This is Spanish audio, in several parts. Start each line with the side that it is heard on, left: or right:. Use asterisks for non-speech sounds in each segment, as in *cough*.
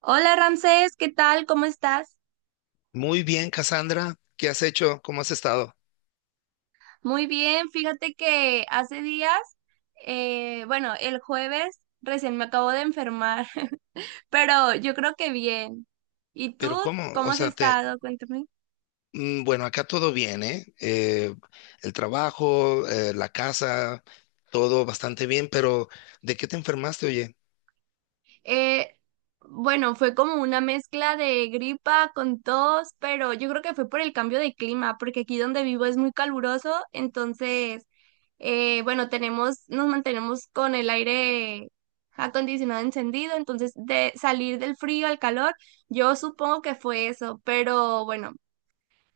right: Hola Ramsés, ¿qué tal? ¿Cómo estás?
left: Muy bien, Cassandra. ¿Qué has hecho? ¿Cómo has estado?
right: Muy bien, fíjate que hace días, bueno, el jueves recién me acabo de enfermar, *laughs* pero yo creo que bien. ¿Y tú
left: Pero ¿cómo?
right: cómo
left: O
right: has
left: sea, te.
right: estado? Cuéntame.
left: Bueno, acá todo bien, ¿eh? El trabajo, la casa, todo bastante bien, pero ¿de qué te enfermaste, oye?
right: Eh, bueno, fue como una mezcla de gripa con tos, pero yo creo que fue por el cambio de clima, porque aquí donde vivo es muy caluroso, entonces, bueno, nos mantenemos con el aire acondicionado encendido, entonces de salir del frío al calor, yo supongo que fue eso, pero bueno,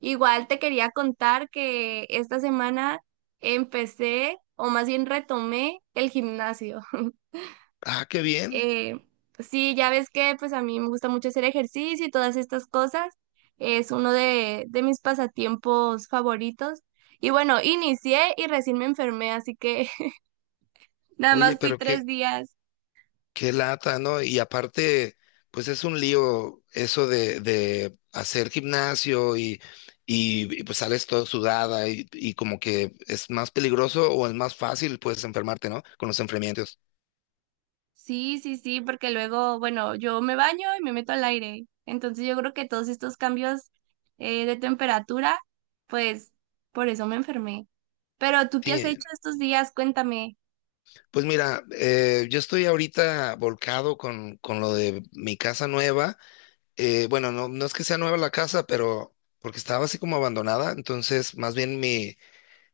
right: igual te quería contar que esta semana empecé, o más bien retomé el gimnasio.
left: Ah, qué bien.
right: Eh, sí, ya ves que pues a mí me gusta mucho hacer ejercicio y todas estas cosas. Es uno de mis pasatiempos favoritos. Y bueno, inicié y recién me enfermé, así que *laughs* nada
left: Oye,
right: más fui
left: pero qué,
right: 3 días.
left: qué lata, ¿no? Y aparte, pues es un lío eso de hacer gimnasio y, pues sales todo sudada y como que es más peligroso o es más fácil, pues, enfermarte, ¿no? Con los enfriamientos.
right: Sí, sí, sí, porque luego, bueno, yo me baño y me meto al aire. Entonces yo creo que todos estos cambios de temperatura, pues por eso me enfermé. Pero ¿tú qué has
left: Sí,
right: hecho estos días? Cuéntame.
left: pues mira, yo estoy ahorita volcado con lo de mi casa nueva. Bueno, no, no es que sea nueva la casa, pero porque estaba así como abandonada, entonces más bien mi,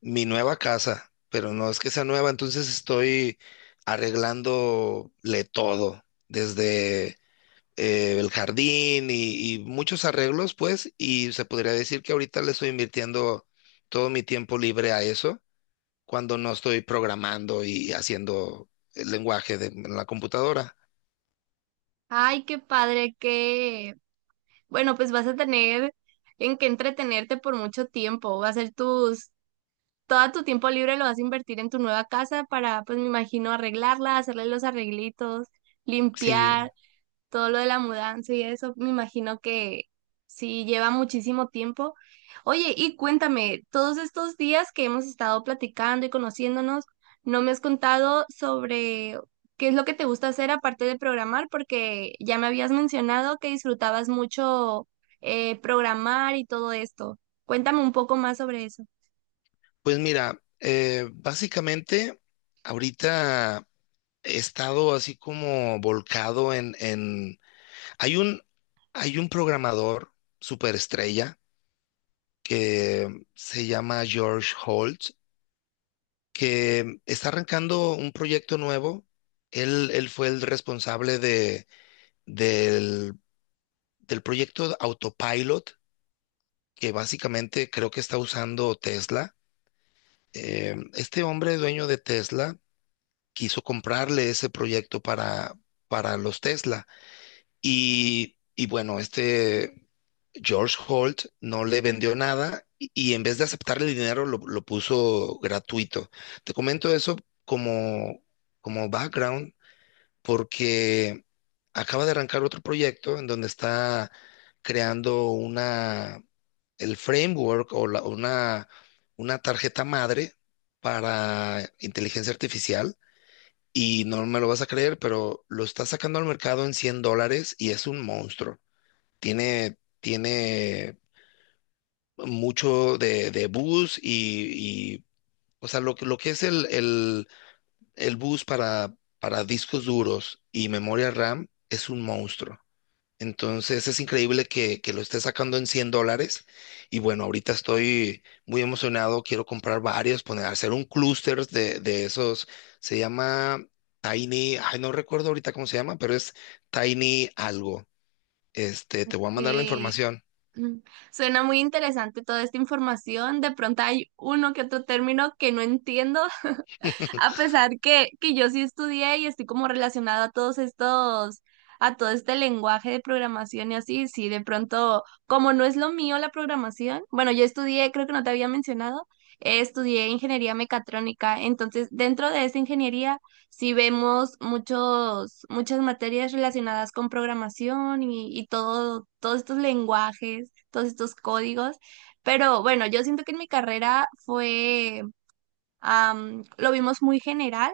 left: mi nueva casa, pero no es que sea nueva. Entonces estoy arreglándole todo, desde el jardín y muchos arreglos, pues, y se podría decir que ahorita le estoy invirtiendo todo mi tiempo libre a eso, cuando no estoy programando y haciendo el lenguaje de en la computadora.
right: Ay, qué padre, bueno, pues vas a tener en qué entretenerte por mucho tiempo. Va a ser tus, todo tu tiempo libre lo vas a invertir en tu nueva casa para, pues me imagino, arreglarla, hacerle los arreglitos,
left: Sí,
right: limpiar todo lo de la mudanza y eso, me imagino que sí lleva muchísimo tiempo. Oye, y cuéntame, todos estos días que hemos estado platicando y conociéndonos, no me has contado sobre qué es lo que te gusta hacer aparte de programar, porque ya me habías mencionado que disfrutabas mucho programar y todo esto. Cuéntame un poco más sobre eso.
left: pues mira, básicamente ahorita he estado así como volcado en. Hay un, hay un programador superestrella que se llama George Holt, que está arrancando un proyecto nuevo. Él fue el responsable del, del proyecto Autopilot, que básicamente creo que está usando Tesla. Este hombre dueño de Tesla quiso comprarle ese proyecto para, los Tesla. Y bueno, este George Holt no le vendió nada, y en vez de aceptarle el dinero, lo puso gratuito. Te comento eso como, como background, porque acaba de arrancar otro proyecto en donde está creando una, el framework o una tarjeta madre para inteligencia artificial, y no me lo vas a creer, pero lo está sacando al mercado en $100 y es un monstruo. Tiene mucho de, bus, o sea, lo que es el, bus para discos duros y memoria RAM es un monstruo. Entonces es increíble que lo esté sacando en $100. Y bueno, ahorita estoy muy emocionado. Quiero comprar varios, poner, hacer un clúster de esos. Se llama Tiny, ay, no recuerdo ahorita cómo se llama, pero es Tiny algo. Este, te voy a mandar la
right: Eh,
left: información.
right: mm, Suena muy interesante toda esta información. De pronto hay uno que otro término que no entiendo. A pesar que yo sí estudié y estoy como relacionada a todos estos, a todo este lenguaje de programación y así, sí, de pronto, como no es lo mío la programación, bueno, yo estudié, creo que no te había mencionado, estudié ingeniería mecatrónica, entonces dentro de esa ingeniería sí vemos muchos, muchas materias relacionadas con programación y todo, todos estos lenguajes, todos estos códigos. Pero bueno, yo siento que en mi carrera lo vimos muy general,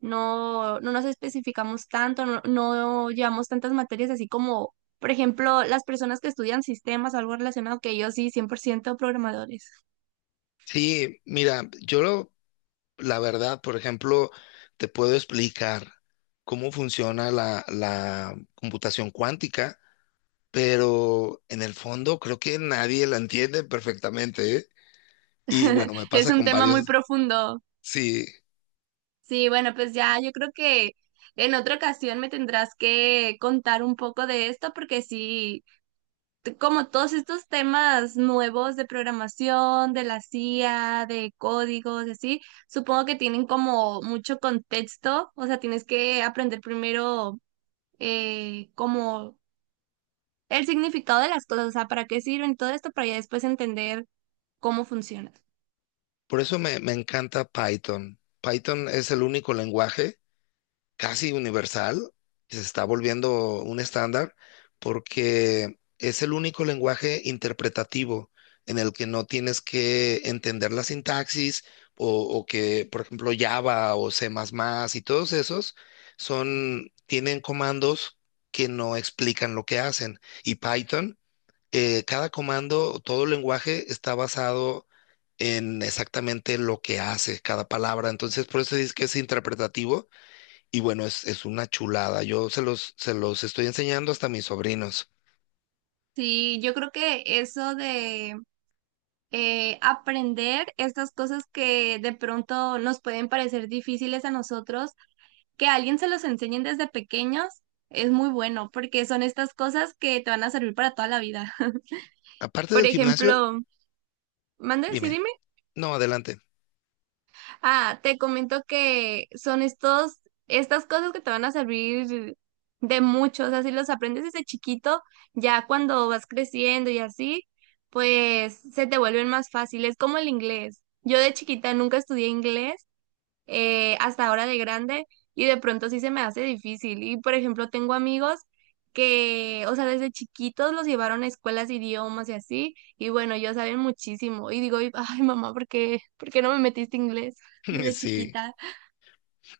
right: no, no nos especificamos tanto, no, no llevamos tantas materias así como, por ejemplo, las personas que estudian sistemas o algo relacionado, que yo sí, 100% programadores.
left: Sí, mira, la verdad, por ejemplo, te puedo explicar cómo funciona la computación cuántica, pero en el fondo creo que nadie la entiende perfectamente, ¿eh? Y
right: *laughs*
left: bueno, me
right: Es
left: pasa
right: un
left: con
right: tema muy
left: varios,
right: profundo.
left: sí,
right: Sí, bueno, pues ya yo creo que en otra ocasión me tendrás que contar un poco de esto porque sí, como todos estos temas nuevos de programación, de la CIA, de códigos, y así, supongo que tienen como mucho contexto, o sea, tienes que aprender primero como el significado de las cosas, o sea, para qué sirven todo esto, para ya después entender cómo funciona.
left: por eso me encanta Python. Python es el único lenguaje casi universal, que se está volviendo un estándar, porque es el único lenguaje interpretativo en el que no tienes que entender la sintaxis, o, o, que, por ejemplo, Java o C++ y todos esos son, tienen comandos que no explican lo que hacen. Y Python, cada comando, todo lenguaje está basado en exactamente lo que hace cada palabra. Entonces, por eso dices que es interpretativo. Y bueno, es, una chulada. Yo se los estoy enseñando hasta a mis sobrinos.
right: Sí, yo creo que eso de aprender estas cosas que de pronto nos pueden parecer difíciles a nosotros, que a alguien se los enseñen desde pequeños, es muy bueno, porque son estas cosas que te van a servir para toda la vida. *laughs*
left: Aparte
right: Por
left: del gimnasio,
right: ejemplo, mande, sí,
left: dime.
right: dime.
left: No, adelante.
right: Ah, te comento que son estos, estas cosas que te van a servir de mucho. O sea, si los aprendes desde chiquito, ya cuando vas creciendo y así, pues se te vuelven más fáciles, como el inglés. Yo de chiquita nunca estudié inglés hasta ahora de grande y de pronto sí se me hace difícil. Y por ejemplo, tengo amigos que, o sea, desde chiquitos los llevaron a escuelas de idiomas y así, y bueno, ellos saben muchísimo. Y digo, ay mamá, ¿por qué no me metiste inglés
left: *laughs*
right: desde
left: Sí.
right: chiquita?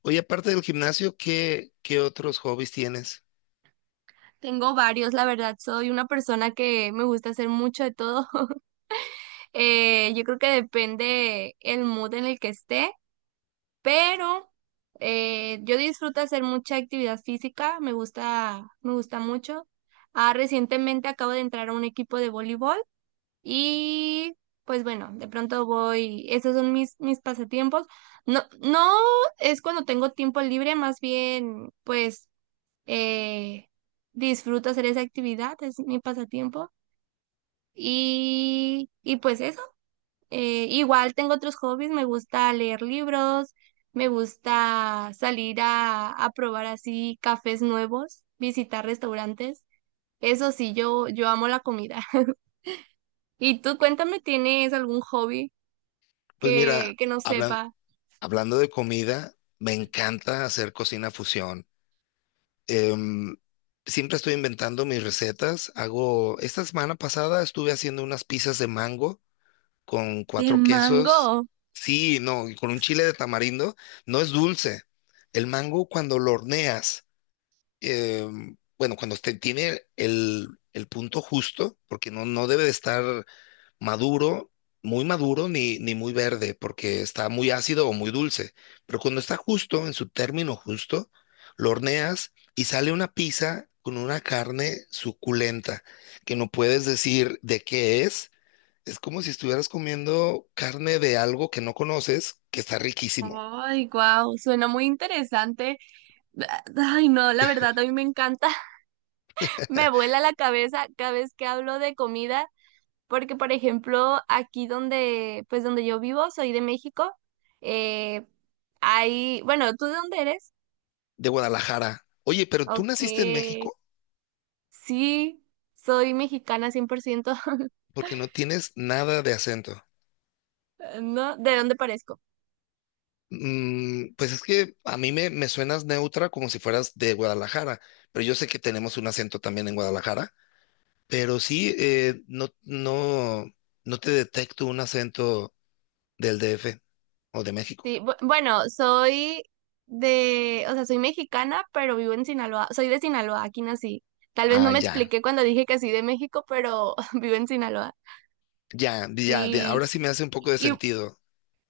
left: Oye, aparte del gimnasio, ¿qué otros hobbies tienes?
right: Tengo varios, la verdad, soy una persona que me gusta hacer mucho de todo. *laughs* Yo creo que depende el mood en el que esté. Pero yo disfruto hacer mucha actividad física, me gusta mucho. Ah, recientemente acabo de entrar a un equipo de voleibol y pues bueno, de pronto voy, esos son mis pasatiempos. No, no es cuando tengo tiempo libre, más bien pues eh, disfruto hacer esa actividad, es mi pasatiempo. Y pues eso. Igual tengo otros hobbies, me gusta leer libros, me gusta salir a probar así cafés nuevos, visitar restaurantes. Eso sí, yo amo la comida. *laughs* Y tú cuéntame, ¿tienes algún hobby
left: Pues mira,
right: que no
left: hablan-
right: sepa?
left: hablando de comida, me encanta hacer cocina fusión. Em, siempre estoy inventando mis recetas. Hago, esta semana pasada estuve haciendo unas pizzas de mango con
right: De
left: cuatro
right: mango.
left: quesos. Sí, no, y con un chile de tamarindo. No es dulce. El mango cuando lo horneas, eh, bueno, cuando tiene el, punto justo, porque no, no debe de estar maduro, muy maduro, ni muy verde, porque está muy ácido o muy dulce. Pero cuando está justo, en su término justo, lo horneas y sale una pizza con una carne suculenta, que no puedes decir de qué es. Es como si estuvieras comiendo carne de algo que no conoces, que está riquísimo.
right: Ay, wow, suena muy interesante. Ay, no, la verdad, a mí me encanta. *laughs* Me vuela la cabeza cada vez que hablo de comida. Porque, por ejemplo, aquí donde, pues donde yo vivo, soy de México. eh, bueno, ¿tú de dónde eres?
left: De Guadalajara. Oye, pero tú
right: Ok,
left: naciste en México
right: sí, soy mexicana 100%. *laughs*
left: porque no tienes nada de acento.
right: ¿No? ¿De dónde parezco?
left: Pues es que a mí me suenas neutra como si fueras de Guadalajara, pero yo sé que tenemos un acento también en Guadalajara, pero sí, no, no, no te detecto un acento del DF o de México.
right: Sí, bueno, o sea, soy mexicana, pero vivo en Sinaloa, soy de Sinaloa, aquí nací. Tal vez no
left: Ah,
right: me
left: ya,
right: expliqué cuando dije que soy de México, pero *laughs* vivo en Sinaloa.
left: ya, ya,
right: Sí,
left: ahora sí me hace un poco de
right: y
left: sentido.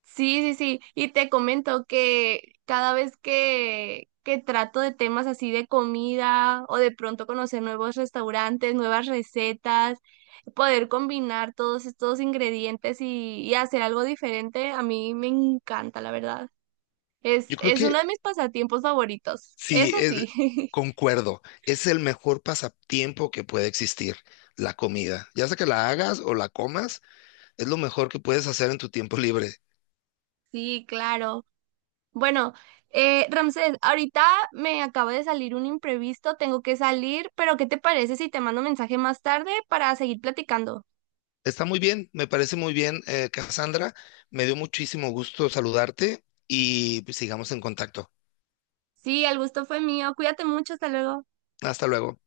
right: sí, sí, sí. Y te comento que cada vez que trato de temas así de comida o de pronto conocer nuevos restaurantes, nuevas recetas, poder combinar todos estos ingredientes y hacer algo diferente, a mí me encanta, la verdad. Es,
left: Yo creo
right: es uno
left: que
right: de mis pasatiempos favoritos.
left: sí,
right: Eso sí. *laughs*
left: concuerdo. Es el mejor pasatiempo que puede existir, la comida. Ya sea que la hagas o la comas, es lo mejor que puedes hacer en tu tiempo libre.
right: Sí, claro. Bueno, Ramsés, ahorita me acaba de salir un imprevisto, tengo que salir, pero ¿qué te parece si te mando mensaje más tarde para seguir platicando?
left: Está muy bien, me parece muy bien, Cassandra. Me dio muchísimo gusto saludarte y pues, sigamos en contacto.
right: Sí, el gusto fue mío, cuídate mucho, hasta luego.
left: Hasta luego.